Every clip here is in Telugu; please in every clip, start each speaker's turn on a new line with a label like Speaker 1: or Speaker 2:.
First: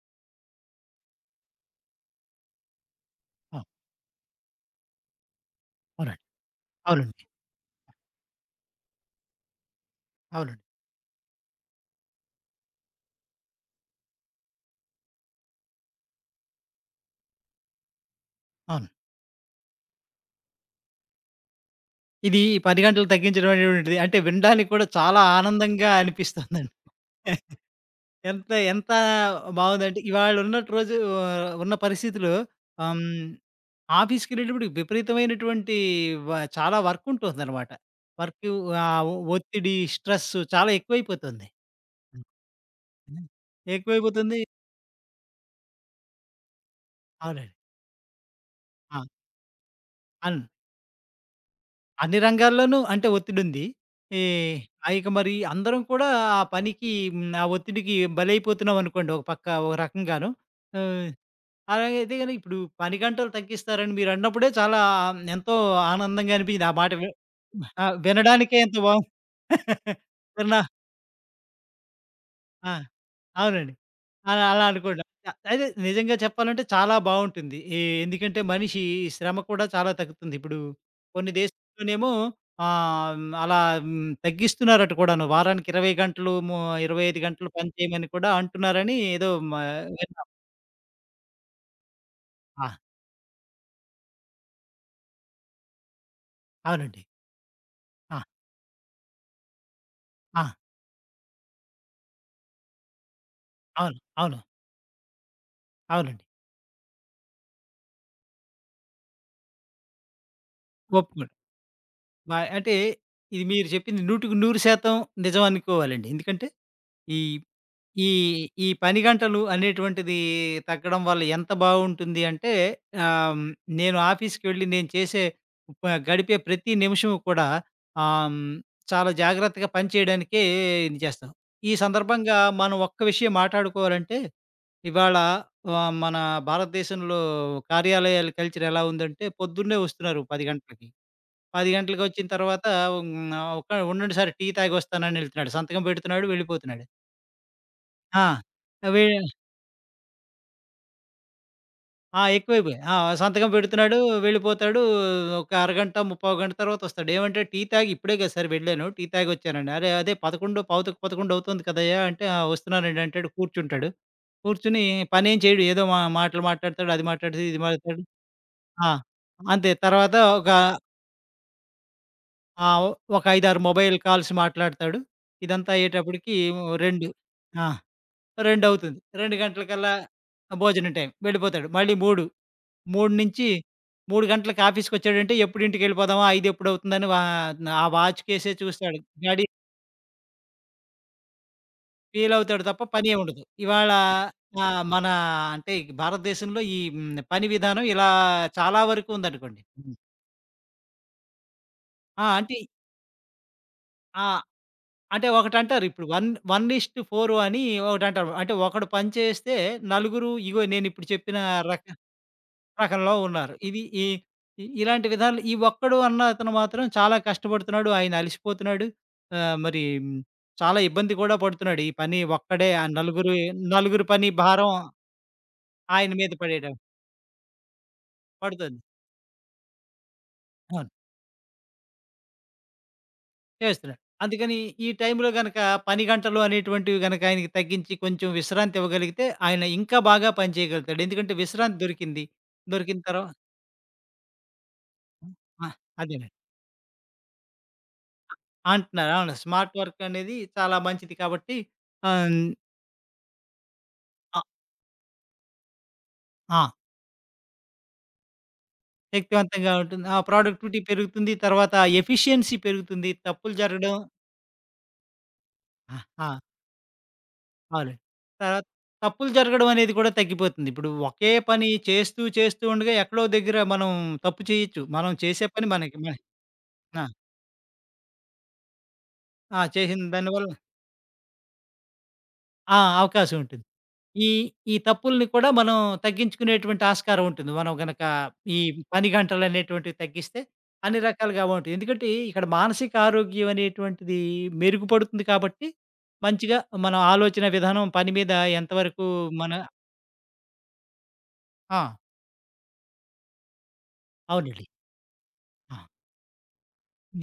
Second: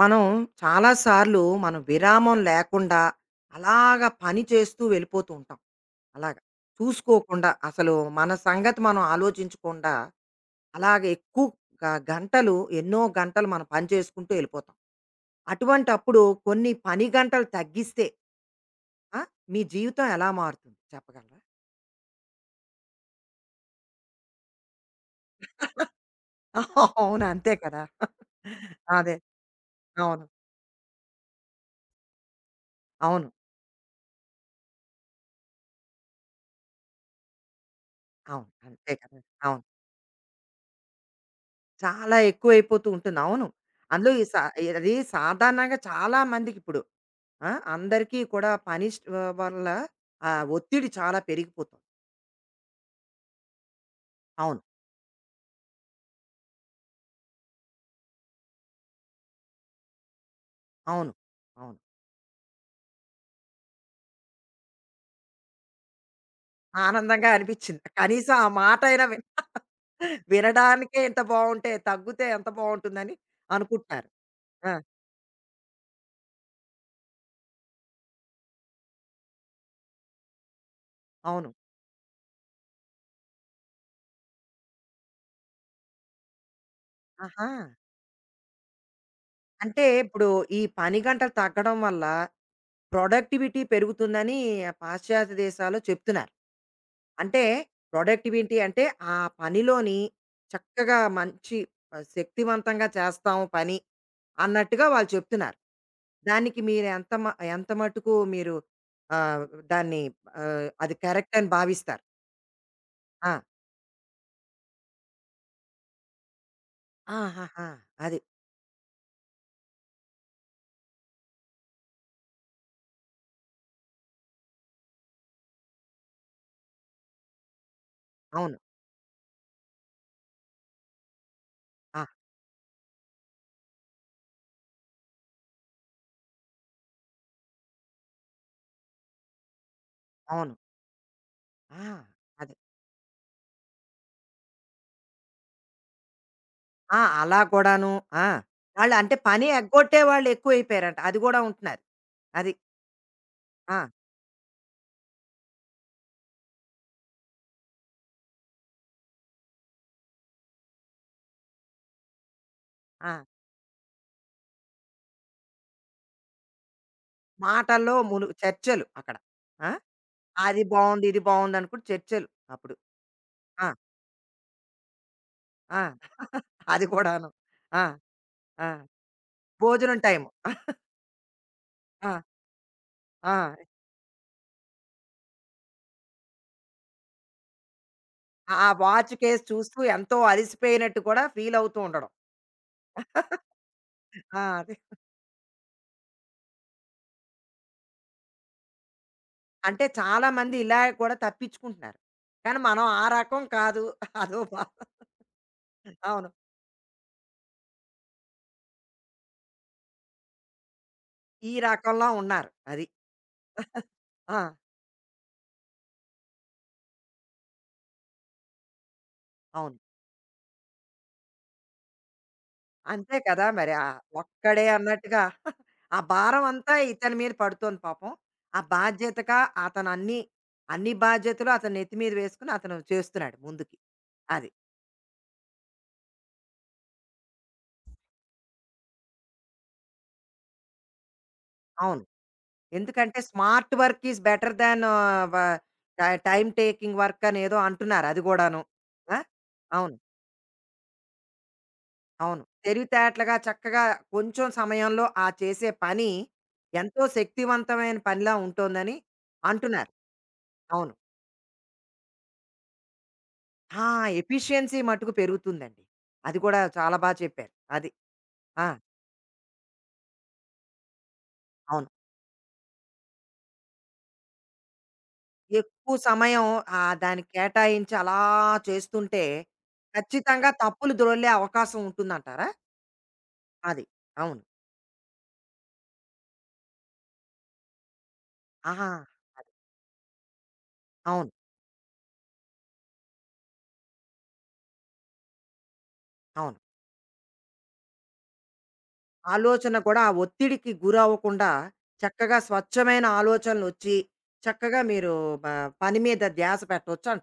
Speaker 1: మనం చాలాసార్లు విరామం లేకుండా
Speaker 2: ఆ!
Speaker 1: అలాగ పని చేస్తూ వెళ్ళిపోతూ ఉంటాం.
Speaker 2: అవునండి.
Speaker 1: అలాగ.
Speaker 2: అవునండి.
Speaker 1: చూసుకోకుండా అసలు మన సంగతి మనం ఆలోచించకుండా
Speaker 2: అవునండి.
Speaker 1: అలాగే ఎక్కువ గ గంటలు ఎన్నో గంటలు మనం పని చేసుకుంటూ వెళ్ళిపోతాం. అటువంటప్పుడు కొన్ని పని గంటలు తగ్గిస్తే
Speaker 2: అవును.
Speaker 1: ఆ! మీ జీవితం ఎలా మారుతుంది చెప్పగలరా?
Speaker 2: ఇది 10 గంటలు తగ్గించడం అనేటువంటిది అంటే వినడానికి కూడా చాలా ఆనందంగా అనిపిస్తుందండి.
Speaker 1: అవును. అంతే కదా!
Speaker 2: ఎంత ఎంత
Speaker 1: అదే.
Speaker 2: బావుందంటే
Speaker 1: అవును.
Speaker 2: ఇవాళ ఉన్నటి రోజు ఆ, ఉన్న పరిస్థితిలో ఆహ్,
Speaker 1: అవును.
Speaker 2: హ్మ్, ఆఫీస్‌కెళ్ళేటప్పుడు విపరీతమైనటువంటి వ చాలా వర్క్ ఉంటుందనమాట.
Speaker 1: అవును.
Speaker 2: వర్క్
Speaker 1: అంతే
Speaker 2: ఆహ్,
Speaker 1: కదా! అవును.
Speaker 2: ఒత్తిడి, స్ట్రెస్ చాలా ఎక్కువైపోతుంది.
Speaker 1: చాలా ఎక్కువైపోతూ ఉంటుంది.
Speaker 2: ఉమ్.
Speaker 1: అవును. అందులో ఈ
Speaker 2: ఎక్కువైపోతుంది.
Speaker 1: సా అది సాధారణంగా చాలా మందికి ఇప్పుడు ఆ!
Speaker 2: అవునండి.
Speaker 1: అందరికీ కూడా పని
Speaker 2: ఆ!
Speaker 1: స్ట్ వల్ల ఆ
Speaker 2: అన్
Speaker 1: ఒత్తిడి చాలా పెరిగిపోతుంది.
Speaker 2: అన్ని రంగాల్లోనూ అంటే ఒత్తిడుంది. ఈ హ్మ్.
Speaker 1: అవును.
Speaker 2: ఇక మరి అందరం కూడా ఆ పనికి ఆ ఒత్తిడికి బలైపోతున్నామనుకోండి ఒక పక్క ఒక రకంగాను. ఆహ్,
Speaker 1: అవును. అవును.
Speaker 2: అలాగే అయితే గనుక ఇప్పుడు పని గంటలు తగ్గిస్తారని మీరన్నప్పుడే చాలా ఎంతో ఆనందంగా అనిపించింది. ఆ మాట వి
Speaker 1: ఆనందంగా అనిపించింది.
Speaker 2: ఆహ్,
Speaker 1: కనీసం ఆ
Speaker 2: వినడానికే ఎంత
Speaker 1: మాట అయినా
Speaker 2: బావుంది. విన్నా
Speaker 1: వినడానికే ఇంత బావుంటే తగ్గుతే ఎంత
Speaker 2: ఆ!
Speaker 1: బావుంటుందని
Speaker 2: అవునండి.
Speaker 1: అనుకుంటున్నారు.
Speaker 2: అలా అలా
Speaker 1: ఆ!
Speaker 2: అనుకోండి. అదే నిజంగా చెప్పాలంటే చాలా బావుంటుంది. ఎందుకంటే మనిషి శ్రమ కూడా చాలా తగ్గుతుంది. ఇప్పుడు కొన్ని
Speaker 1: అవును.
Speaker 2: దేశాల్లోనేమో అలా తగ్గిస్తున్నారట కూడాను. వారానికి 20 గంటలు, 25
Speaker 1: ఆహా!
Speaker 2: గంటలు పని చేయమని కూడా అంటున్నారని ఏదో
Speaker 1: అంటే
Speaker 2: విన్నాం.
Speaker 1: ఇప్పుడు ఈ పని గంటలు తగ్గడం వల్ల
Speaker 2: ఆ!
Speaker 1: ప్రొడక్టివిటీ పెరుగుతుందని పాశ్చాత్య దేశాల్లో చెప్తున్నారు.
Speaker 2: అవునండి.
Speaker 1: అంటే
Speaker 2: ఆ!
Speaker 1: ప్రొడక్టివిటీ అంటే ఆ పనిలోని
Speaker 2: ఆ!
Speaker 1: చక్కగా మంచి శక్తివంతంగా చేస్తాం పని
Speaker 2: అవును. అవును.
Speaker 1: అన్నట్టుగా వాళ్ళు చెప్తున్నారు.
Speaker 2: అవునండి.
Speaker 1: దానికి మీరు ఎంత మ ఎంత మటుకు మీరు ఆహ్, దాన్ని అది
Speaker 2: ఒప్పుకోండి.
Speaker 1: కరెక్ట్ అని భావిస్తారు?
Speaker 2: అంటే
Speaker 1: ఆ!
Speaker 2: ఇది మీరు చెప్పింది 100కి 100% నిజం అనుకోవాలండి. ఎందుకంటే ఈ
Speaker 1: ఆహాహా!
Speaker 2: ఈ
Speaker 1: అది.
Speaker 2: ఈ పని గంటలు అనేటువంటిది తగ్గడం వల్ల ఎంత బావుంటుంది అంటే, ఆహ్, హ్మ్, నేను ఆఫీస్‌కి వెళ్లి నేను చేసే గడిపే ప్రతి నిమిషము కూడా ఆహ్, హ్మ్,
Speaker 1: అవును.
Speaker 2: చాలా జాగ్రత్తగా పని చేయడానికే ఇది చేస్తాం. ఈ
Speaker 1: ఆ!
Speaker 2: సందర్భంగా మనం ఒక్క విషయం మాట్లాడుకోవాలంటే, ఇవాళ మన భారతదేశంలో కార్యాలయాల కల్చర్ ఎలా ఉందంటే, పొద్దున్నే వస్తున్నారు 10
Speaker 1: అవును.
Speaker 2: గంటలకి. 10
Speaker 1: ఆ!
Speaker 2: గంటలకి వచ్చిన
Speaker 1: అది.
Speaker 2: తర్వాత హ్మ్, ఒక "ఉండండి సార్ టీ తాగొస్తాను" అని ఎళ్తున్నాడు. సంతకం పెడుతున్నాడు వెళ్ళిపోతున్నాడు.
Speaker 1: ఆ! అలా కూడాను. ఆ!
Speaker 2: ఆ!
Speaker 1: వాళ్ళు
Speaker 2: అవే
Speaker 1: అంటే పని ఎగ్గొట్టే వాళ్ళు ఎక్కువైపోయారంట. అది గూడా ఉంటున్నారు.
Speaker 2: ఆ!
Speaker 1: అది.
Speaker 2: ఎక్కువైపోయాయి. ఆ! సంతకం
Speaker 1: ఆ!
Speaker 2: పెడుతున్నాడు, వెళ్ళిపోతాడు. ఒక అరగంట, ముప్పావు గంట తర్వాత వస్తాడు. ఏమంటే టీ తాగి ఇప్పుడే కదా సార్ వెళ్ళాను. టీ తాగొచ్చానండి. అరే! అదే 11 పావుతకు 11 అవుతుంది కదయ్యా! అంటే "ఆ! వస్తున్నానండి"
Speaker 1: ఆ!
Speaker 2: అంటాడు. కూర్చుంటాడు. కూర్చొని పనేం చేయడు. ఏదో మా మాటలు మాట్లాడతాడు. అది మాట్లాడుతాడు, ఇది
Speaker 1: మాటల్లో
Speaker 2: మాట్లాడతాడు.
Speaker 1: ములు చర్చలు
Speaker 2: ఆ!
Speaker 1: అక్కడ. ఆ!
Speaker 2: అంతే. తర్వాత ఒక
Speaker 1: అది బావుంది, ఇది బావుంది అనుకుంటూ చర్చలు అప్పుడు.
Speaker 2: ఆహ్, ఒక 5, 6
Speaker 1: ఆ!
Speaker 2: మొబైల్ కాల్స్ మాట్లాడతాడు. ఇదంతా
Speaker 1: ఆ!
Speaker 2: అయ్యేటప్పటికి
Speaker 1: అది
Speaker 2: 2
Speaker 1: కూడాను.
Speaker 2: ఆ!
Speaker 1: ఆ!
Speaker 2: 2
Speaker 1: ఆ!
Speaker 2: అవుతుంది. 2 గంటలకల్లా
Speaker 1: భోజనం టైము.
Speaker 2: భోజనం టైం. వెళ్ళిపోతాడు. మళ్ళీ
Speaker 1: ఆ!
Speaker 2: 3 నుంచి
Speaker 1: ఆ!
Speaker 2: 3 గంటలకి ఆఫీస్‌కొచ్చాడంటే ఎప్పుడు ఇంటికెళ్ళిపోదామా? 5 ఎప్పుడవుతుందని ఆ వాచ్‌కేసే
Speaker 1: ఆ
Speaker 2: చూస్తాడు.
Speaker 1: వాచ్ కేసి
Speaker 2: గడియ
Speaker 1: చూస్తూ ఎంతో అలిసిపోయినట్టు కూడా ఫీల్ అవుతూ ఉండడం.
Speaker 2: ఫీల్ అవుతాడు తప్ప పనే ఉండదు. ఇవాళ
Speaker 1: ఆ! అదే.
Speaker 2: ఆహ్, మన అంటే ఈ భారతదేశంలో ఈ పని విధానం ఇలా చాలా వరకు ఉందనుకోండి.
Speaker 1: అంటే
Speaker 2: హ్మ్.
Speaker 1: చాలామంది ఇలా కూడా తప్పించుకుంటున్నారు.
Speaker 2: ఆ!
Speaker 1: కానీ మనం ఆ రకం కాదు. అదో
Speaker 2: ఆహ్,
Speaker 1: బాధ.
Speaker 2: అంటే ఒకటంటారు ఇప్పుడు వన్
Speaker 1: అవును.
Speaker 2: వన్ ఈస్ టు ఫోర్ అని ఒకటంటారు. అంటే ఒకడు పని చేస్తే నలుగురు ఇగో నేనిప్పుడు చెప్పిన
Speaker 1: ఈ
Speaker 2: రక
Speaker 1: రకంలో ఉన్నారు. అది.
Speaker 2: రకంలో ఉన్నారు. ఇది ఈ
Speaker 1: ఆ!
Speaker 2: ఇ ఇలాంటి విధాలు ఈ ఒక్కడు అన్న అతను మాత్రం చాలా కష్టపడుతున్నాడు. ఆయన అలిసిపోతున్నాడు. ఆహ్,
Speaker 1: అవును.
Speaker 2: మరి మ్, చాలా ఇబ్బంది కూడా పడుతున్నాడు. ఈ పని ఒక్కడే ఆ
Speaker 1: అంతే
Speaker 2: నలుగురు
Speaker 1: కదా! మరి
Speaker 2: నలుగురు పని
Speaker 1: ఒక్కడే
Speaker 2: భారం
Speaker 1: అన్నట్టుగా ఆ
Speaker 2: ఆయన మీద
Speaker 1: భారం అంతా
Speaker 2: పడేయడం
Speaker 1: ఇతని మీద పడుతోంది పాపం. ఆ
Speaker 2: పడుతుంది.
Speaker 1: బాధ్యతగా అతను అన్ని,
Speaker 2: అవును.
Speaker 1: అన్ని బాధ్యతలు అతను నెత్తి మీద వేసుకొని అతను చేస్తున్నాడు ముందుకి.
Speaker 2: చేస్తున్నాడు.
Speaker 1: అది.
Speaker 2: అందుకని ఈ టైంలో గనక పని గంటలు అనేటువంటివి గనక ఆయనకి తగ్గించి కొంచెం విశ్రాంతి ఇవ్వగలిగితే ఆయన ఇంకా బాగా పని చేయగలుగుతాడు. ఎందుకంటే విశ్రాంతి
Speaker 1: అవును.
Speaker 2: దొరికింది. దొరికిన
Speaker 1: ఎందుకంటే
Speaker 2: తర్వా
Speaker 1: smart work is better than వ
Speaker 2: ఆ! అదేనండి.
Speaker 1: టైమ్ టేకింగ్ వర్క్ అనేదో అంటున్నారు అది గూడాను.
Speaker 2: అంటున్నారు.
Speaker 1: ఆ!
Speaker 2: అవును. స్మార్ట్
Speaker 1: అవును.
Speaker 2: వర్క్ అనేది చాలా మంచిది కాబట్టి ఆహ్, హ్మ్.
Speaker 1: అవును. తెలివితేటలుగా చక్కగా
Speaker 2: ఆ!
Speaker 1: కొంచెం సమయంలో ఆ చేసే పని
Speaker 2: ఆ!
Speaker 1: ఎంతో శక్తివంతమైన పనిలా ఉంటోందని
Speaker 2: శక్తివంతంగా
Speaker 1: అంటున్నారు.
Speaker 2: ఉంటుంది. ఆ! ప్రొడక్టివిటీ
Speaker 1: అవును.
Speaker 2: పెరుగుతుంది. తర్వాత ఎఫిషియన్సీ పెరుగుతుంది. తప్పులు
Speaker 1: ఆ!
Speaker 2: జరగడం
Speaker 1: ఎఫిషియన్సీ మట్టుకు పెరుగుతుందండి.
Speaker 2: ఆ! ఆ!
Speaker 1: అది కూడా చాలా బా చెప్పారు. అది.
Speaker 2: అవునండి.
Speaker 1: ఆ!
Speaker 2: తర్వాత తప్పులు జరగడం అనేది కూడా తగ్గిపోతుంది. ఇప్పుడు ఒకే పని
Speaker 1: అవును.
Speaker 2: చేస్తూ, చేస్తూ ఉండగా ఎక్కడో దగ్గర మనం తప్పు చేయొచ్చు. మనం చేసే పని
Speaker 1: ఎక్కువ
Speaker 2: మనకి మన
Speaker 1: సమయం
Speaker 2: ఆ!
Speaker 1: దానికి కేటాయించి అలా చేస్తుంటే
Speaker 2: ఆ! చేసిన దానివల్ల
Speaker 1: ఖచ్చితంగా తప్పులు దొర్లే అవకాశం ఉంటుందంటారా?
Speaker 2: ఆ! అవకాశం ఉంటుంది.
Speaker 1: అది.
Speaker 2: ఈ
Speaker 1: అవును.
Speaker 2: ఈ తప్పుల్ని కూడా మనం తగ్గించుకునేటువంటి ఆస్కారం ఉంటుంది. మనం గనక ఈ
Speaker 1: ఆహా!
Speaker 2: పని గంటలనేటువంటివి తగ్గిస్తే అన్ని
Speaker 1: అవును.
Speaker 2: రకాలుగా బావుంటాయి. ఎందుకంటే ఇక్కడ మానసిక ఆరోగ్యం అనేటువంటిది మెరుగుపడుతుంది కాబట్టి, మంచిగా
Speaker 1: అవును.
Speaker 2: మన ఆలోచన విధానం పని మీద ఎంతవరకు మన
Speaker 1: ఆలోచన కూడా ఆ ఒత్తిడికి గురవ్వకుండా
Speaker 2: ఆ!
Speaker 1: చక్కగా స్వచ్ఛమైన ఆలోచనలొచ్చి
Speaker 2: అవునండి.
Speaker 1: చక్కగా మీరు బ
Speaker 2: ఆ!
Speaker 1: పని మీద ధ్యాస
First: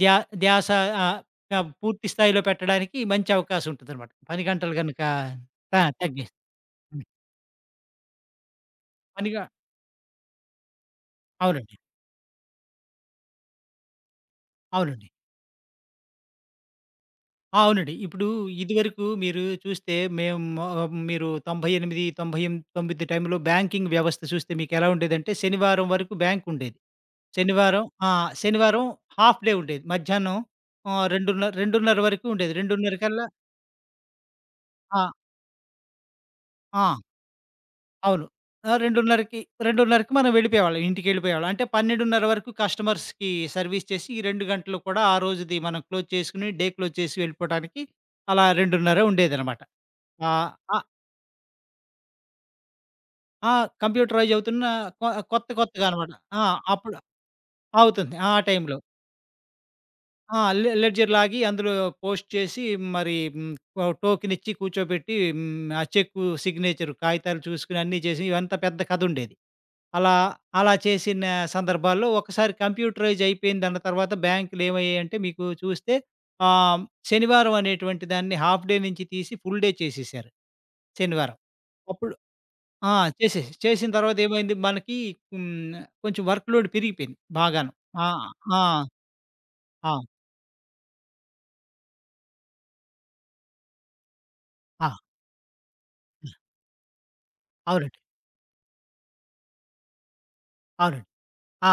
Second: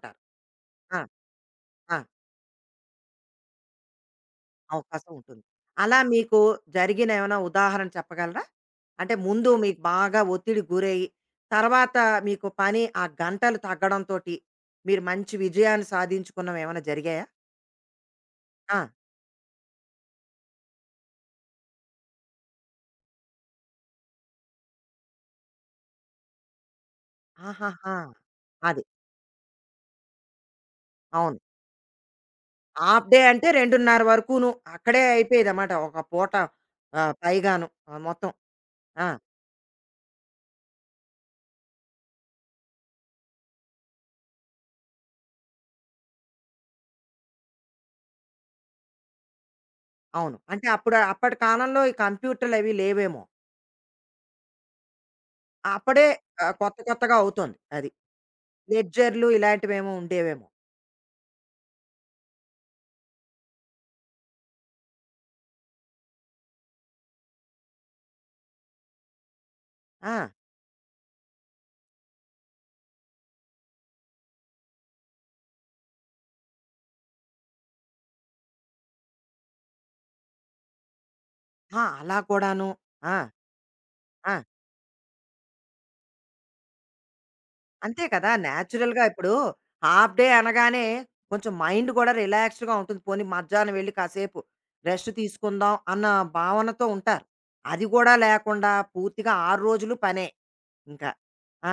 Speaker 2: ధ్యా ధ్యాస
Speaker 1: ఆ!
Speaker 2: ఆహ్, క
Speaker 1: ఆ!
Speaker 2: పూర్తి స్థాయిలో పెట్టడానికి మంచి అవకాశం ఉంటుందనమాట. పని గంటలు గనక
Speaker 1: అవకాశం ఉంటుంది.
Speaker 2: ఆ!
Speaker 1: అలా
Speaker 2: తగ్గిస్తే.
Speaker 1: మీకు జరిగిన ఏమైనా ఉదాహరణ చెప్పగలరా? అంటే
Speaker 2: పనిగా
Speaker 1: ముందు మీకు బాగా ఒత్తిడికి గురయ్యి,
Speaker 2: అవునండి.
Speaker 1: తర్వాత మీకు పని ఆ గంటలు తగ్గడంతోటి మీరు
Speaker 2: అవునండి.
Speaker 1: మంచి విజయాన్ని సాధించుకున్నవి ఏమైనా జరిగాయా?
Speaker 2: ఆ! అవునండి. ఇప్పుడు
Speaker 1: ఆ!
Speaker 2: ఇదివరకు మీరు చూస్తే మేము మీరు 98, 98, 99 టైంలో బ్యాంకింగ్ వ్యవస్థ చూస్తే మీకెలా ఉండేదంటే శనివారం వరకు బ్యాంకుండేది. శనివారం
Speaker 1: ఆహాహా!
Speaker 2: ఆ!
Speaker 1: అది.
Speaker 2: శనివారం హాఫ్ డే ఉండేది. మధ్యాహ్నం
Speaker 1: అవును.
Speaker 2: 2:30 వరకు ఉండేది. 2:30
Speaker 1: హాఫ్ డే
Speaker 2: కల్లా
Speaker 1: అంటే 2:30 వరకును అక్కడే
Speaker 2: ఆ!
Speaker 1: అయిపోయేదన్నమాట. ఒక పూట
Speaker 2: ఆ!
Speaker 1: పైగాను
Speaker 2: అవును.
Speaker 1: మొత్తం.
Speaker 2: ఆ!
Speaker 1: ఆ!
Speaker 2: 2:30కి, 2:30కి మనం వెళ్ళిపోయేవాళ్ళం. ఇంటికెళ్ళిపోయేవాళ్ళం. అంటే 12:30 వరకు కస్టమర్స్‌కి సర్విస్ చేసి ఈ 2 గంటలు కూడా ఆ రోజుది మనం క్లోజ్ చేసుకొని డే క్లోజ్ చేసి వెళ్ళిపోవటానికి అలా 2:30 ఉండేదనమాట.
Speaker 1: అవును.
Speaker 2: ఆహ్,
Speaker 1: అంటే
Speaker 2: ఆ
Speaker 1: అప్పుడు అప్పటి కాలంలో ఈ కంప్యూటర్లు అవి లేవేమో.
Speaker 2: ఆ! కంప్యూటరైజ్ అవుతున్న కొ కొత్త కొత్తగా
Speaker 1: అప్పుడే
Speaker 2: అనమాట. ఆ!
Speaker 1: కొత్త
Speaker 2: అప్పుడు
Speaker 1: కొత్తగా అవుతోంది. అది.
Speaker 2: అవుతుంది. ఆ టైంలో.
Speaker 1: లెడ్జర్లు ఇలాంటివేమో
Speaker 2: ఆ!
Speaker 1: ఉండేవేమో.
Speaker 2: లెడ్జర్ లాగి అందులో పోస్ట్ చేసి మరి ఓ టోకెన్ ఇచ్చి కూర్చోబెట్టి ఆ చెక్కు, సిగ్నేచర్ కాగితాలు చూసుకొని అన్నీ చేసి ఇవంతా పెద్ద కథుండేది.
Speaker 1: ఆ!
Speaker 2: అలా, అలా చేసిన సందర్భాల్లో ఒకసారి కంప్యూటరైజ్ అయిపోయిందన్న తర్వాత బ్యాంకులు ఏమయ్యాయంటే మీకు చూస్తే ఆహ్, శనివారం అనేటువంటి దాన్ని హాఫ్ డే నుంచి తీసి ఫుల్ డే చేసేసారు శనివారం.
Speaker 1: ఆ!
Speaker 2: అప్పుడు
Speaker 1: అలా కూడాను.
Speaker 2: ఆ!
Speaker 1: ఆ!
Speaker 2: చేసిన తర్వాత
Speaker 1: ఆ!
Speaker 2: ఏమైంది మనకి హ్మ్, కొంచెం వర్క్ లోడ్ పెరిగిపోయింది బాగాను.
Speaker 1: అంతే
Speaker 2: ఆ!
Speaker 1: కదా!
Speaker 2: ఆ!
Speaker 1: నేచురల్‌గా ఇప్పుడు
Speaker 2: ఆ!
Speaker 1: హాఫ్ డే అనగానే కొంచెం మైండ్ గూడా రిలాక్స్డ్‌గా ఉంటుంది. పోనీ మధ్యాహ్నం వెళ్లి కాసేపు
Speaker 2: ఆ!
Speaker 1: రెస్ట్ తీసుకుందాం అన్న భావనతో ఉంటారు. అది
Speaker 2: అవునండి.
Speaker 1: గూడా లేకుండా పూర్తిగా 6 రోజులు పనే
Speaker 2: అవునండి.
Speaker 1: ఇంకా.
Speaker 2: ఆ!
Speaker 1: ఆ!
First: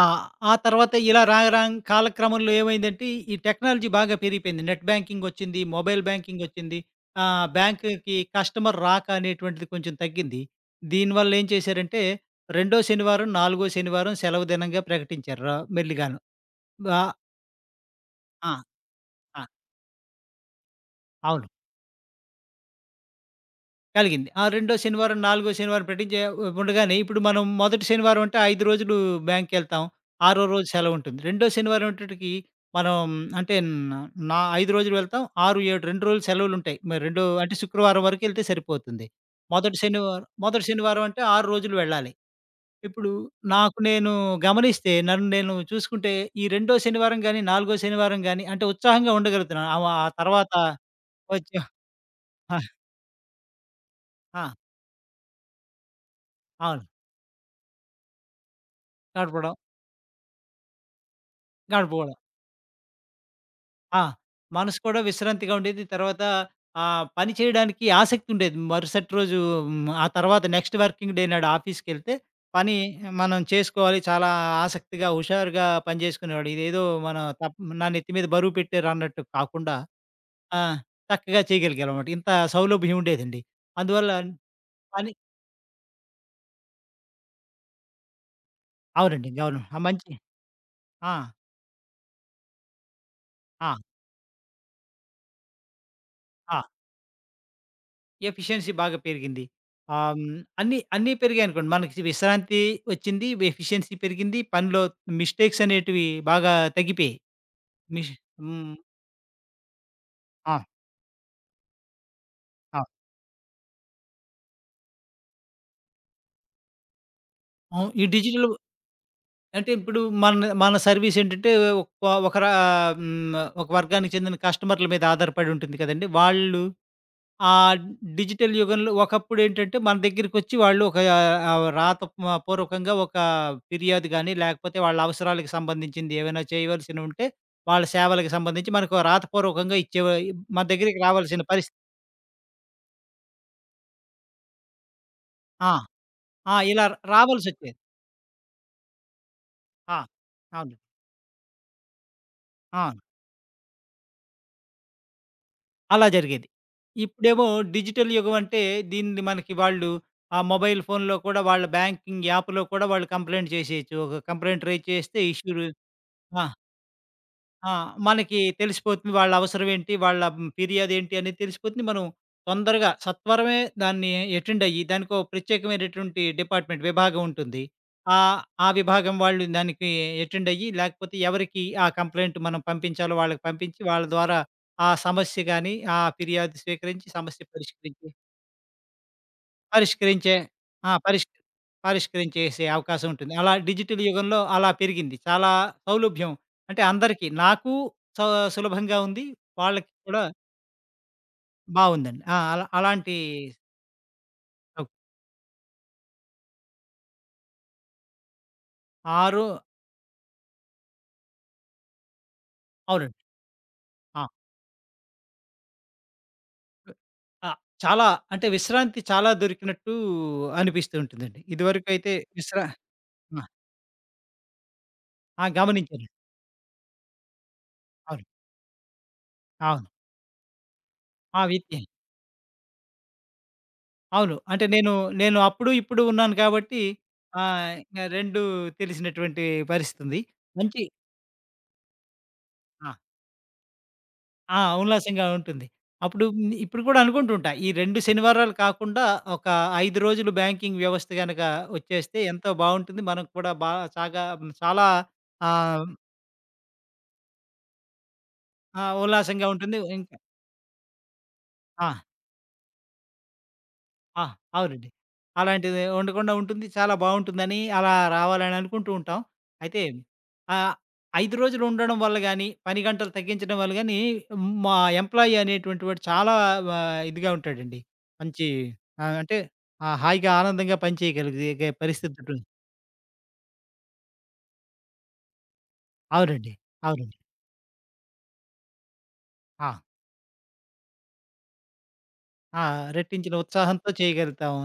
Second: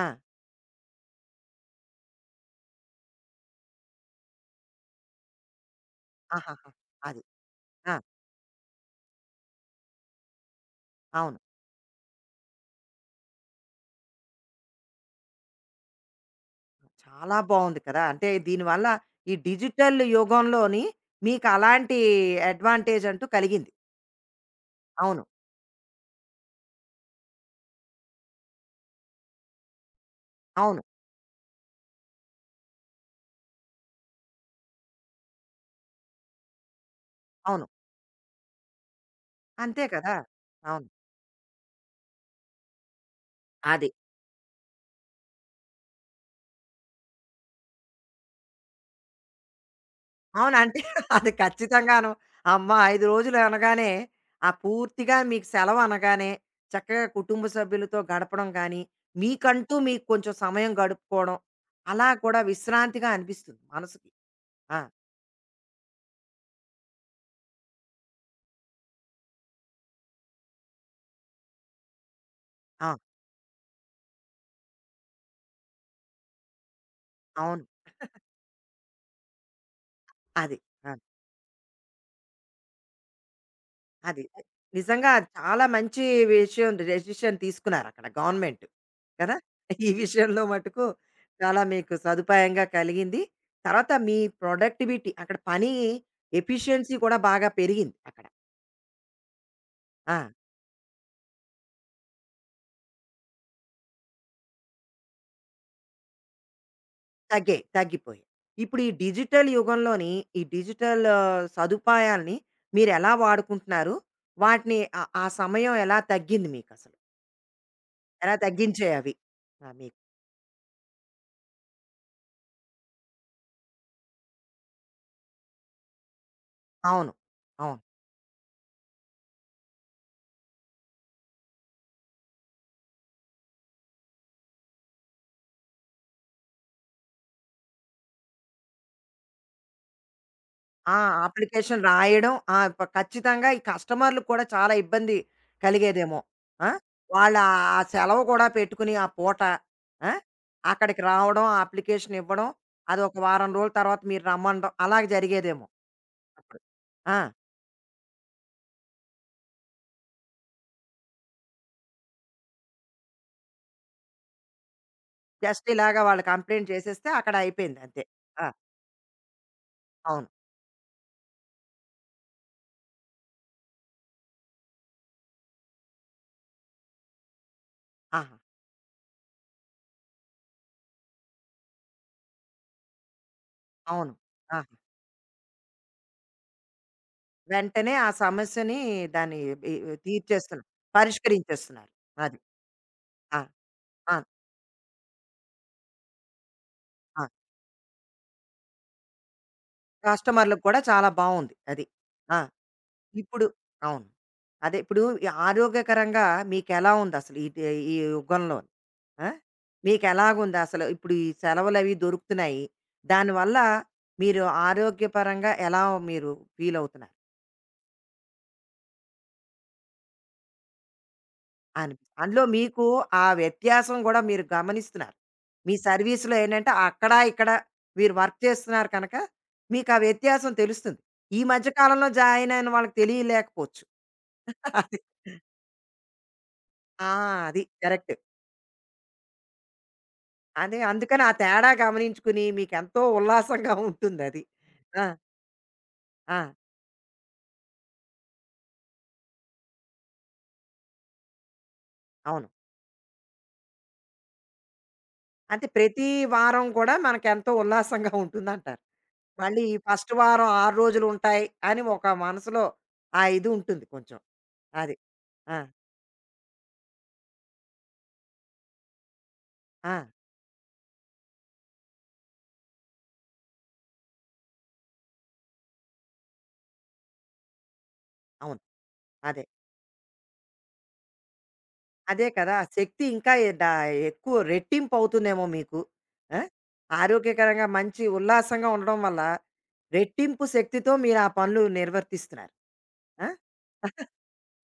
Speaker 2: ఆ తర్వాత ఇలా రాగా రాంగ్ కాలక్రమంలో ఏమైందంటే ఈ టెక్నాలజీ బాగా పెరిగిపోయింది. నెట్ బ్యాంకింగ్ వచ్చింది, మొబైల్ బ్యాంకింగ్
Speaker 1: ఆహాహా!
Speaker 2: వచ్చింది.
Speaker 1: అది. ఆ!
Speaker 2: బ్యాంక్‌కి కస్టమర్ రాక అనేటువంటిది కొంచెం తగ్గింది. దీనివల్ల
Speaker 1: అవును.
Speaker 2: ఏం చేశారంటే రెండో శనివారం, నాలుగో శనివారం సెలవు దినంగా ప్రకటించారు మెల్లిగాను. వ
Speaker 1: చాలా బావుంది కదా! అంటే
Speaker 2: ఆ!
Speaker 1: దీనివల్ల ఈ
Speaker 2: ఆ!
Speaker 1: డిజిటల్ యుగంలోని
Speaker 2: అవును.
Speaker 1: మీకు అలాంటి అడ్వాంటేజ్ అంటూ కలిగింది.
Speaker 2: కలిగింది. ఆ రెండో శనివారం,
Speaker 1: అవును.
Speaker 2: నాలుగో శనివారం పెట్టించే ఉండగానే ఇప్పుడు మనం మొదటి శనివారం అంటే 5 రోజులు బ్యాంక్‌కెళ్తాం. ఆరో రోజు
Speaker 1: అవును.
Speaker 2: సెలవుంటుంది. రెండో శనివారం వచ్చేటప్పటికి మనం అంటే న నా 5 రోజులు వెళ్తాం. 6, 7 2 రోజులు సెలవులుంటాయి. మరి రెండో అంటే
Speaker 1: అవును.
Speaker 2: శుక్రవారం వరకెళ్తే సరిపోతుంది.
Speaker 1: అంతే కదా!
Speaker 2: మొదటి
Speaker 1: అవును.
Speaker 2: శనివారం అంటే 6 రోజులు వెళ్ళాలి. ఇప్పుడు నాకు
Speaker 1: అది.
Speaker 2: నేను గమనిస్తే నన్ను నేను చూసుకుంటే ఈ రెండో శనివారం గాని, నాలుగో శనివారం గాని అంటే ఉత్సాహంగా ఉండగలుగుతున్నాను. ఆ తర్వాత
Speaker 1: అవును. అంటే అది
Speaker 2: వచ్చే
Speaker 1: ఖచ్చితంగాను.
Speaker 2: ఆ!
Speaker 1: అమ్మ 5 రోజులు అనగానే,
Speaker 2: ఆ!
Speaker 1: ఆ పూర్తిగా మీకు సెలవనగానే,
Speaker 2: అవును.
Speaker 1: చక్కగా కుటుంబ సభ్యులతో గడపడం గానీ,
Speaker 2: గడపడం,
Speaker 1: మీకంటూ మీకు కొంచెం సమయం గడుపుకోవడం, అలా
Speaker 2: గడపడం.
Speaker 1: కూడా విశ్రాంతిగా అనిపిస్తుంది
Speaker 2: ఆ!
Speaker 1: మనసుకి.
Speaker 2: మనసు
Speaker 1: ఆ!
Speaker 2: కూడా విశ్రాంతిగా ఉండేది. తర్వాత పని చేయడానికి ఆసక్తి ఉండేది. మరుసటి రోజు ఆ తర్వాత నెక్స్ట్ వర్కింగ్ డే నాడు ఆఫీస్‌కెళ్తే పని
Speaker 1: ఆ!
Speaker 2: మనం చేసుకోవాలి. చాలా ఆసక్తిగా, హుషారుగా పని చేసుకునేవాడు. ఇదేదో మనం తప్
Speaker 1: అవును.
Speaker 2: నా నెత్తి మీద బరువు పెట్టారు అన్నట్టు కాకుండా
Speaker 1: అది.
Speaker 2: ఆ!
Speaker 1: ఆ!
Speaker 2: చక్కగా చేయగలిగామనమాట. ఇంత సౌలభ్యం ఉండేదండి. అందువల్ల
Speaker 1: అది.
Speaker 2: పని
Speaker 1: నిజంగా చాలా మంచి విషయం డెసిషన్ తీసుకున్నారు అక్కడ గవర్నమెంట్.
Speaker 2: అవునండి.
Speaker 1: కదా!
Speaker 2: అవును. ఆ
Speaker 1: ఈ
Speaker 2: మంచి
Speaker 1: విషయంలో మటుకు
Speaker 2: ఆ!
Speaker 1: చాలా మీకు సదుపాయంగా కలిగింది.
Speaker 2: ఆ!
Speaker 1: తర్వాత మీ ప్రొడక్టివిటీ అక్కడ పని
Speaker 2: ఆ!
Speaker 1: ఎఫిషియన్సీ కూడా బాగా పెరిగింది అక్కడ.
Speaker 2: ఎఫిషియన్సీ బాగా పెరిగింది.
Speaker 1: ఆ!
Speaker 2: అన్నీ అన్నీ పెరిగాయనుకోండి. మనకి విశ్రాంతి వచ్చింది, ఎఫిషియన్సీ పెరిగింది, పనిలో మిస్టేక్స్ అనేటివి బాగా తగ్గిపోయాయి.
Speaker 1: తగ్గాయి.
Speaker 2: మిష్
Speaker 1: తగ్గిపోయాయి.
Speaker 2: హ్మ్.
Speaker 1: ఇప్పుడు ఈ డిజిటల్ యుగంలోని ఈ
Speaker 2: ఆ!
Speaker 1: డిజిటల్ ఆ, సదుపాయాల్ని
Speaker 2: ఆ!
Speaker 1: మీరెలా వాడుకుంటున్నారు? వాటిని ఆ ఆ సమయం ఎలా తగ్గింది మీకసలు?
Speaker 2: అవును. ఈ
Speaker 1: ఎలా
Speaker 2: డిజిటల్
Speaker 1: తగ్గించాయవి? ఆ!
Speaker 2: అంటే
Speaker 1: మీకు.
Speaker 2: ఇప్పుడు మన మన సర్వీస్ ఏంటంటే ఒక ఒక రా హ్మ్, ఒక వర్గానికి చెందిన కస్టమర్ల మీద ఆధారపడి ఉంటుంది కదండీ! వాళ్ళు
Speaker 1: అవును.
Speaker 2: ఆ
Speaker 1: అవును.
Speaker 2: డిజిటల్ యుగంలో ఒకప్పుడేంటంటే మన దగ్గరికొచ్చి వాళ్ళు ఒక ఆహ్, రాత మ పూర్వకంగా ఒక ఫిర్యాదు గాని, లేకపోతే వాళ్ళ అవసరాలకు సంబంధించింది ఏవైనా చేయవలసినుంటే, వాళ్ళ సేవలకు సంబంధించి మనకు రాతపూర్వకంగా మన
Speaker 1: ఆ!
Speaker 2: దగ్గరికి రావాల్సిన పరిస్థితి
Speaker 1: అప్లికేషన్ రాయడం. ఆ! ప ఖచ్చితంగా ఈ కస్టమర్‌లకు కూడా చాలా ఇబ్బంది
Speaker 2: ఆ!
Speaker 1: కలిగేదేమో.
Speaker 2: ఆ!
Speaker 1: ఆ!
Speaker 2: ఇలా
Speaker 1: వాళ్ళ ఆ
Speaker 2: రావాల్సొచ్చేది.
Speaker 1: సెలవు కూడా పెట్టుకుని ఆ పూట
Speaker 2: ఆ!
Speaker 1: ఆ!
Speaker 2: అవును.
Speaker 1: అక్కడికి రావడం, ఆ అప్లికేషన్ ఇవ్వడం,
Speaker 2: ఆ!
Speaker 1: అది ఒక వారం రోజుల తర్వాత మీరు రమ్మనడం అలాగ జరిగేదేమో
Speaker 2: అలా జరిగేది.
Speaker 1: అప్పుడు. ఆ!
Speaker 2: ఇప్పుడేమో డిజిటల్ యుగం అంటే దీన్ని మనకి వాళ్ళు ఆ మొబైల్ ఫోన్‌లో కూడా వాళ్ళ బ్యాంకింగ్ యాప్‌లో కూడా వాళ్ళు కంప్లెయింట్ చేసేయొచ్చు. ఒక కంప్లెయింట్ రైజ్ చేస్తే ఇష్యూలు
Speaker 1: జస్ట్ ఇలాగ వాళ్ళు
Speaker 2: ఆ!
Speaker 1: కంప్లెయింట్ చేసేస్తే అక్కడ
Speaker 2: ఆ!
Speaker 1: అయిపోయింది అంతే.
Speaker 2: మనకి
Speaker 1: ఆ!
Speaker 2: తెలిసిపోతుంది వాళ్ళ అవసరం ఏంటి? వాళ్ళ
Speaker 1: అవును.
Speaker 2: ఫిర్యాదు ఏంటి అనేది తెలిసిపోతుంది. మనం తొందరగా సత్వరమే దాన్ని అటెండ్ అయ్యి దానికో ప్రత్యేకమైనటువంటి డిపార్ట్‌మెంట్, విభాగం ఉంటుంది.
Speaker 1: ఆహా!
Speaker 2: ఆహ్, ఆ విభాగం వాళ్ళు దానికి అటెండ్ అయ్యి లేకపోతే ఎవరికి ఆ కంప్లెయింట్ మనం పంపించాలో వాళ్ళకి పంపించి వాళ్ళ
Speaker 1: అవును.
Speaker 2: ద్వారా
Speaker 1: ఆహా!
Speaker 2: ఆ సమస్య గాని, ఆ ఫిర్యాదు స్వీకరించి సమస్య
Speaker 1: వెంటనే
Speaker 2: పరిష్కరించి
Speaker 1: ఆ సమస్యని దాన్ని ఈ ఈ
Speaker 2: పరిష్కరించే
Speaker 1: తీర్చేస్తున్నారు.
Speaker 2: ఆ!
Speaker 1: పరిష్కరించేస్తున్నారు. అది.
Speaker 2: పరిష్కరించేసే అవకాశం ఉంటుంది.
Speaker 1: ఆ!
Speaker 2: అలా డిజిటల్
Speaker 1: ఆ!
Speaker 2: యుగంలో అలా పెరిగింది. చాలా సౌలభ్యం. అంటే అందరికీ నాకు స సులభంగా ఉంది. వాళ్ళకి కూడా
Speaker 1: కస్టమర్‌లకు కూడా చాలా బావుంది. అది.
Speaker 2: బావుందండి.
Speaker 1: ఆ!
Speaker 2: ఆ! అలా అలాంటి
Speaker 1: ఇప్పుడు అవును. అదే
Speaker 2: సౌ
Speaker 1: ఇప్పుడు ఈ ఆరోగ్యకరంగా మీకెలా ఉందసలు ఈ యుగంలోని? ఆ!
Speaker 2: ఆరు
Speaker 1: మీకెలాగుందసలు? ఇప్పుడు ఈ సెలవులవి దొరుకుతున్నాయి.
Speaker 2: అవునండి.
Speaker 1: దానివల్ల
Speaker 2: ఆ!
Speaker 1: మీరు ఆరోగ్యపరంగా ఎలా మీరు ఫీలవుతున్నారు?
Speaker 2: ఆ! చాలా అంటే విశ్రాంతి చాలా దొరికినట్టు అనిపిస్తూ ఉంటుందండి.
Speaker 1: అనిపి
Speaker 2: ఇదివరకైతే
Speaker 1: అందులో
Speaker 2: విశ్రా
Speaker 1: మీకు ఆ
Speaker 2: ఆ!
Speaker 1: వ్యత్యాసం గూడా మీరు గమనిస్తున్నారు.
Speaker 2: ఆ!
Speaker 1: మీ
Speaker 2: గమనించాను.
Speaker 1: సర్వీస్‌లో ఏంటంటే అక్కడ, ఇక్కడ మీరు
Speaker 2: అవును.
Speaker 1: వర్క్ చేస్తున్నారు కనుక
Speaker 2: అవును.
Speaker 1: మీకా వ్యత్యాసం తెలుస్తుంది. ఈ
Speaker 2: ఆ!
Speaker 1: మధ్య
Speaker 2: విద్య
Speaker 1: కాలంలో జాయినయిన వాళ్ళకి తెలియలేకపోవచ్చు.
Speaker 2: అవును. అంటే
Speaker 1: అది.
Speaker 2: నేను అప్పుడు, ఇప్పుడు ఉన్నాను కాబట్టి
Speaker 1: ఆ! అది.
Speaker 2: ఆహ్, ఇంగ
Speaker 1: కరెక్ట్.
Speaker 2: 2 తెలిసినటువంటి పరిస్థితుంది.
Speaker 1: అదే
Speaker 2: మంచి
Speaker 1: అందుకని ఆ తేడా గమనించుకుని
Speaker 2: ఆ!
Speaker 1: మీకెంతో ఉల్లాసంగా ఉంటుందది.
Speaker 2: ఆ!
Speaker 1: ఆ!
Speaker 2: ఉల్లాసంగా ఉంటుంది. అప్పుడు
Speaker 1: ఆ!
Speaker 2: ఇప్పుడు కూడా అనుకుంటుంటా. ఈ 2 శనివారాలు కాకుండా ఒక 5 రోజులు బ్యాంకింగ్ వ్యవస్థ గనక వచ్చేస్తే
Speaker 1: అవును.
Speaker 2: ఎంతో బావుంటుంది. మనకు కూడా బా చాగా చాలా
Speaker 1: అంటే
Speaker 2: ఆహ్,
Speaker 1: ప్రతి వారం కూడా మనకెంతో ఉల్లాసంగా ఉంటుందంటారు.
Speaker 2: ఆ! ఉల్లాసంగా
Speaker 1: మళ్ళీ ఈ
Speaker 2: ఉంటుంది.
Speaker 1: ఫస్ట్
Speaker 2: ఇంకా
Speaker 1: వారం 6 రోజులుంటాయి అని
Speaker 2: ఆ!
Speaker 1: ఒక మనసులో ఆ ఇది ఉంటుంది కొంచెం.
Speaker 2: ఆ! అవునండి.
Speaker 1: అది. ఆ!
Speaker 2: అలాంటిది ఉండకుండా ఉంటుంది. చాలా బావుంటుందని అలా రావాలని అనుకుంటూ ఉంటాం. అయితే
Speaker 1: ఆ!
Speaker 2: ఆహ్, 5 రోజులు ఉండడం వల్ల గాని, పని గంటలు తగ్గించడం వల్ల గాని, మా ఎంప్లాయీ అనేటువంటి వాడు చాలా ఇదిగా ఉంటాడండి. మంచి
Speaker 1: అవును.
Speaker 2: ఆహ్, అంటే
Speaker 1: అదే.
Speaker 2: హాయిగా ఆనందంగా పని చేయగలిగే పరిస్థితి
Speaker 1: అదే
Speaker 2: ఉంటుంది.
Speaker 1: కదా! ఆ శక్తి ఇంకా ఎ డా ఎక్కువ రెట్టింపు అవుతుందేమో మీకు. ఆ!
Speaker 2: అవునండి. అవునండి.
Speaker 1: ఆరోగ్యకరంగా మంచి ఉల్లాసంగా ఉండడం వల్ల,
Speaker 2: ఆ!
Speaker 1: రెట్టింపు శక్తితో మీరు ఆ పనులు నిర్వర్తిస్తున్నారు.
Speaker 2: ఆ!
Speaker 1: ఆ!
Speaker 2: రెట్టించిన ఉత్సాహంతో చేయగలుగుతాము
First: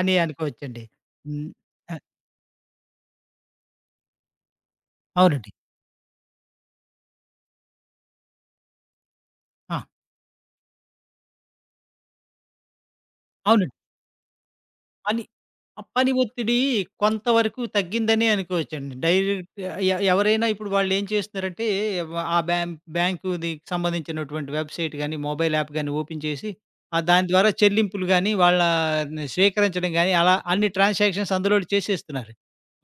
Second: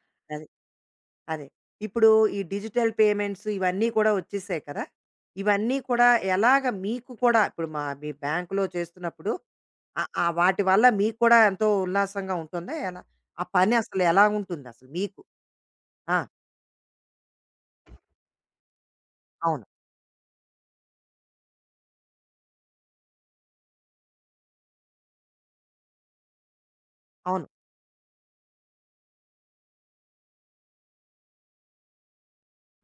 Speaker 2: అని
Speaker 1: అది.
Speaker 2: అనుకోవచ్చండి.
Speaker 1: అదే.
Speaker 2: హ్మ్. ఆహ్,
Speaker 1: ఇప్పుడు ఈ డిజిటల్ పేమెంట్స్ ఇవన్నీ కూడా వచ్చేసాయి కదా!
Speaker 2: అవునండి.
Speaker 1: ఇవన్నీ కూడా ఎలాగ మీకు కూడా ఇప్పుడు మా మీ బ్యాంకులో చేస్తున్నప్పుడు
Speaker 2: ఆ!
Speaker 1: ఆ వాటి వల్ల మీకు కూడా ఎంతో ఉల్లాసంగా ఉంటుందా? ఎలా? ఆ పని
Speaker 2: అవునండి.
Speaker 1: అసలు ఎలా ఉంటుందసలు మీకు?
Speaker 2: పని ఆ పని
Speaker 1: ఆ!
Speaker 2: ఒత్తిడి కొంతవరకు తగ్గిందనే అనుకోవచ్చండి. డైరెక్ట్
Speaker 1: అవును.
Speaker 2: ఎవరైనా ఇప్పుడు వాళ్ళేం చేస్తున్నారంటే, వ- ఆ బ్యాం బ్యాంకుది సంబంధించినటువంటి వెబ్‌సైట్ గాని, మొబైల్ యాప్ గాని ఓపెన్ చేసి, దాని
Speaker 1: అవును.
Speaker 2: ద్వారా చెల్లింపులు గాని, వాళ్ళ ని స్వీకరించడం గాని, అలా అన్ని ట్రాన్సాక్షన్స్ అందులోనే చేసేస్తున్నారు.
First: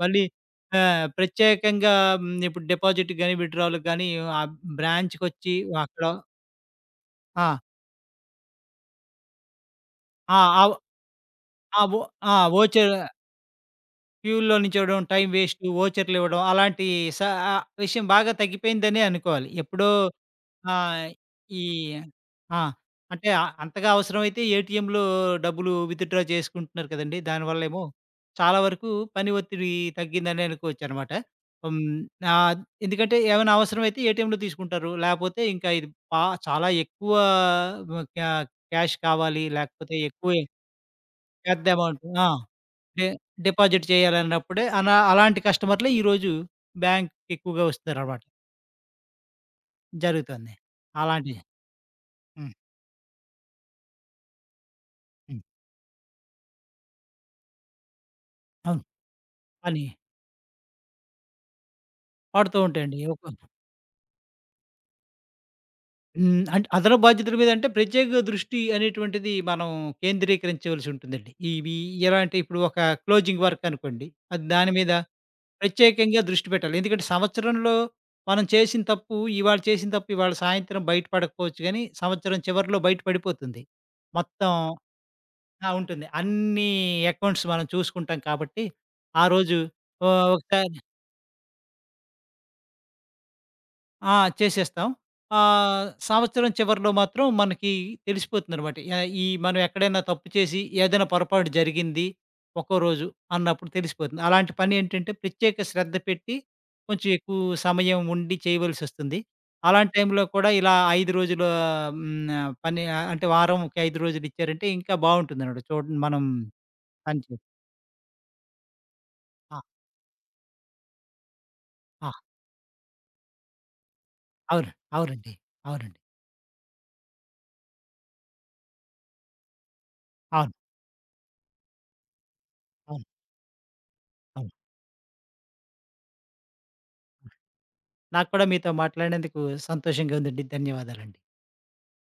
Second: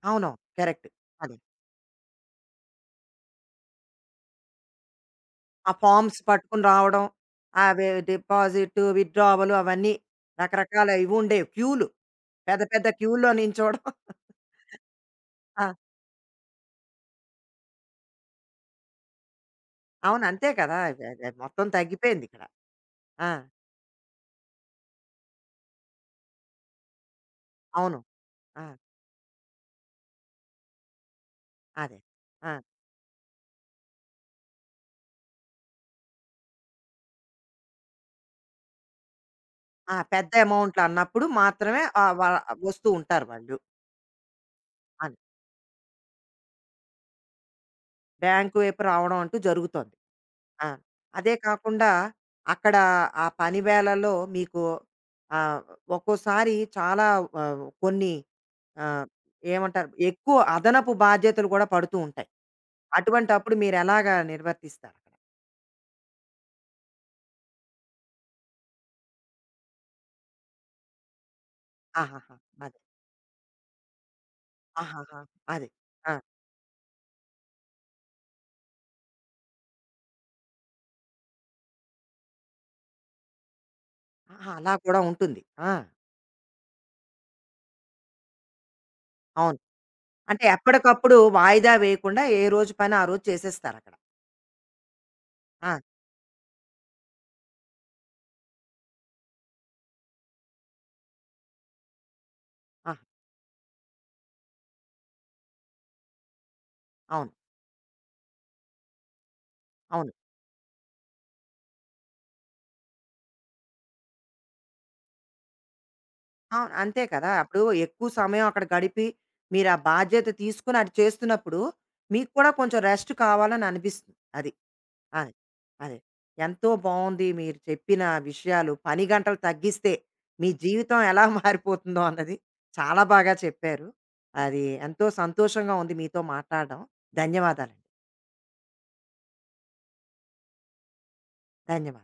Speaker 2: మళ్ళీ
Speaker 1: అవునవును. కరెక్ట్. అది.
Speaker 2: ప్రత్యేకంగా ఇప్పుడు డిపాజిట్ గాని, విత్‌డ్రా‌లకి గాని, ఆ బ్రాంచ్‌కొచ్చి
Speaker 1: ఆ
Speaker 2: అక్కడ
Speaker 1: ఫార్మ్స్ పట్టుకుని రావడం.
Speaker 2: ఆ!
Speaker 1: అవి డిపాజిట్, విత్‌డ్రావల్ అవన్నీ
Speaker 2: ఆ! ఆ!
Speaker 1: రకరకాల ఇవి ఉండేవి
Speaker 2: ఆ!
Speaker 1: క్యూలు.
Speaker 2: వో ఆ!
Speaker 1: పెద్ద పెద్ద
Speaker 2: వోచర్
Speaker 1: క్యూల్లో నించోవడం.
Speaker 2: క్యూలో నిల్చోవడం, టైం
Speaker 1: ఆ!
Speaker 2: వేస్టు, వోచర్‌లు ఇవ్వడం అలాంటి స విషయం బాగా తగ్గిపోయిందనే అనుకోవాలి. ఎప్పుడో
Speaker 1: అవును. అంతే కదా! అది
Speaker 2: ఆహ్,
Speaker 1: అది
Speaker 2: ఈ
Speaker 1: మొత్తం తగ్గిపోయింది ఇక్కడ.
Speaker 2: ఆ! అంటే
Speaker 1: ఆ!
Speaker 2: అంతగా అవసరమైతే ఏటీఎంలో డబ్బులు విత్‌డ్రా చేసుకుంటున్నారు కదండీ! దానివల్లేమో
Speaker 1: అవును.
Speaker 2: చాలా
Speaker 1: ఆ!
Speaker 2: వరకు పని ఒత్తిడి తగ్గిందనే అనుకోవచ్చనమాట. హ్మ్.
Speaker 1: అదే. ఆ!
Speaker 2: ఆహ్, ఎందుకంటే ఏమైనా అవసరమైతే ఏటీఎంలో తీసుకుంటారు. లేపోతే ఇంకా ఇది పా చాలా ఎక్కువ వ క్యా క్యాష్ కావాలి లేకపోతే
Speaker 1: ఆ!
Speaker 2: ఎక్కువ
Speaker 1: పెద్ద అమౌంట్లన్నప్పుడు
Speaker 2: పెద్ద
Speaker 1: మాత్రమే
Speaker 2: అమౌంట్.
Speaker 1: ఆహ్,
Speaker 2: ఆ!
Speaker 1: వ వస్తూ
Speaker 2: డె
Speaker 1: ఉంటారు వాళ్ళు.
Speaker 2: డిపాజిట్ చేయాలన్నప్పుడే అలా
Speaker 1: అది.
Speaker 2: అలాంటి కస్టమర్‌లే ఈరోజు బ్యాంక్‌కి ఎక్కువగా వస్తున్నారనమాట.
Speaker 1: బ్యాంకు వైపు రావడం అంటూ జరుగుతోంది.
Speaker 2: జరుగుతుంది.
Speaker 1: ఆ! అదే
Speaker 2: అలాంటి
Speaker 1: కాకుండా
Speaker 2: హ్మ్.
Speaker 1: అక్కడ ఆ పని వేళల్లో మీకు
Speaker 2: హ్మ్.
Speaker 1: ఆహ్, ఒక్కోసారి చాలా ఆహ్, కొన్ని ఆ!
Speaker 2: అవును. అని
Speaker 1: ఏమంటారు? ఎక్కువ అదనపు బాధ్యతలు గూడా పడుతూ ఉంటాయి.
Speaker 2: వాడుతూ ఉంటాయండి. ఒక
Speaker 1: అటువంటప్పుడు మీరెలాగా నిర్వర్తిస్తారు? అక్కడ?
Speaker 2: హ్మ్. అంటే అదన బాధ్యతల మీద అంటే ప్రత్యేక దృష్టి అనేటువంటిది మనం కేంద్రీకరించవలసి ఉంటుందండి. ఇవి ఎలా
Speaker 1: ఆహాహా!
Speaker 2: అంటే ఇప్పుడు
Speaker 1: అదే.
Speaker 2: ఒక క్లోజింగ్ వర్క్ అనుకోండి. అది దాని మీద
Speaker 1: ఆహాహా! అదే. ఆ!
Speaker 2: ప్రత్యేకంగా దృష్టి పెట్టాలి. ఎందుకంటే సంవత్సరంలో మనం చేసిన తప్పు ఇవాళ చేసిన తప్పు ఇవాళ సాయంత్రం బయట పడకపోవచ్చు గానీ, సంవత్సరం చివరిలో బయట పడిపోతుంది. మొత్తం
Speaker 1: ఆహా! అలా కూడా ఉంటుంది.
Speaker 2: ఆ!
Speaker 1: ఆ!
Speaker 2: ఉంటుంది. అన్నీ అకౌంట్స్ మనం చూసుకుంటాం కాబట్టి, ఆ
Speaker 1: అవును.
Speaker 2: రోజు ఆహ్,
Speaker 1: అంటే
Speaker 2: ఒకసారి
Speaker 1: ఎప్పటికప్పుడు వాయిదా వేయకుండా ఏ రోజు పని ఆ రోజు చేసేస్తారక్కడ.
Speaker 2: ఆ! చేసేస్తాం.
Speaker 1: ఆ!
Speaker 2: సంవత్సరం చివరిలో మాత్రం మనకి తెలిసిపోతుందనమాట. ఈ మనం ఎక్కడైనా తప్పు చేసి, ఏదైనా పొరపాటు జరిగింది ఒక్కో
Speaker 1: ఆ! ఆహా,
Speaker 2: రోజు అన్నప్పుడు తెలిసిపోతుంది. అలాంటి పని ఏంటంటే, ప్రత్యేక శ్రద్ధ పెట్టి, కొంచెం
Speaker 1: అవును.
Speaker 2: ఎక్కువ సమయం ఉండి చేయవలసొస్తుంది. అలాంటి
Speaker 1: అవును.
Speaker 2: టైంలో కూడా ఇలా 5 రోజుల హ్మ్, ఆహ్, పని అంటే వారంకి 5 రోజులు ఇచ్చారంటే ఇంకా బావుంటుందనమాట. చూడండి మనం
Speaker 1: అవును. అంతే
Speaker 2: పని
Speaker 1: కదా!
Speaker 2: చే
Speaker 1: అప్పుడు ఎక్కువ సమయం అక్కడ గడిపి,
Speaker 2: ఆ!
Speaker 1: మీరా బాధ్యత తీసుకొని అది చేస్తున్నప్పుడు,
Speaker 2: ఆ!
Speaker 1: మీకు కూడా కొంచెం రెస్ట్ కావాలని అనిపిస్తుంది. అది.
Speaker 2: అవును.
Speaker 1: అదే.
Speaker 2: అవునండి.
Speaker 1: అదే.
Speaker 2: అవునండి.
Speaker 1: ఎంతో బావుంది మీరు చెప్పిన విషయాలు. పని గంటలు తగ్గిస్తే మీ
Speaker 2: అవును.
Speaker 1: జీవితం ఎలా మారిపోతుందో అన్నది చాలా
Speaker 2: అవును.
Speaker 1: బాగా చెప్పారు.
Speaker 2: అవును.
Speaker 1: అది ఎంతో సంతోషంగా ఉంది మీతో మాట్లాడడం. ధన్యవాదాలండి.
Speaker 2: నాకు కూడా మీతో మాట్లాడినందుకు సంతోషంగా ఉందండి. ధన్యవాదాలండి.
Speaker 1: ధన్యవాదాలు.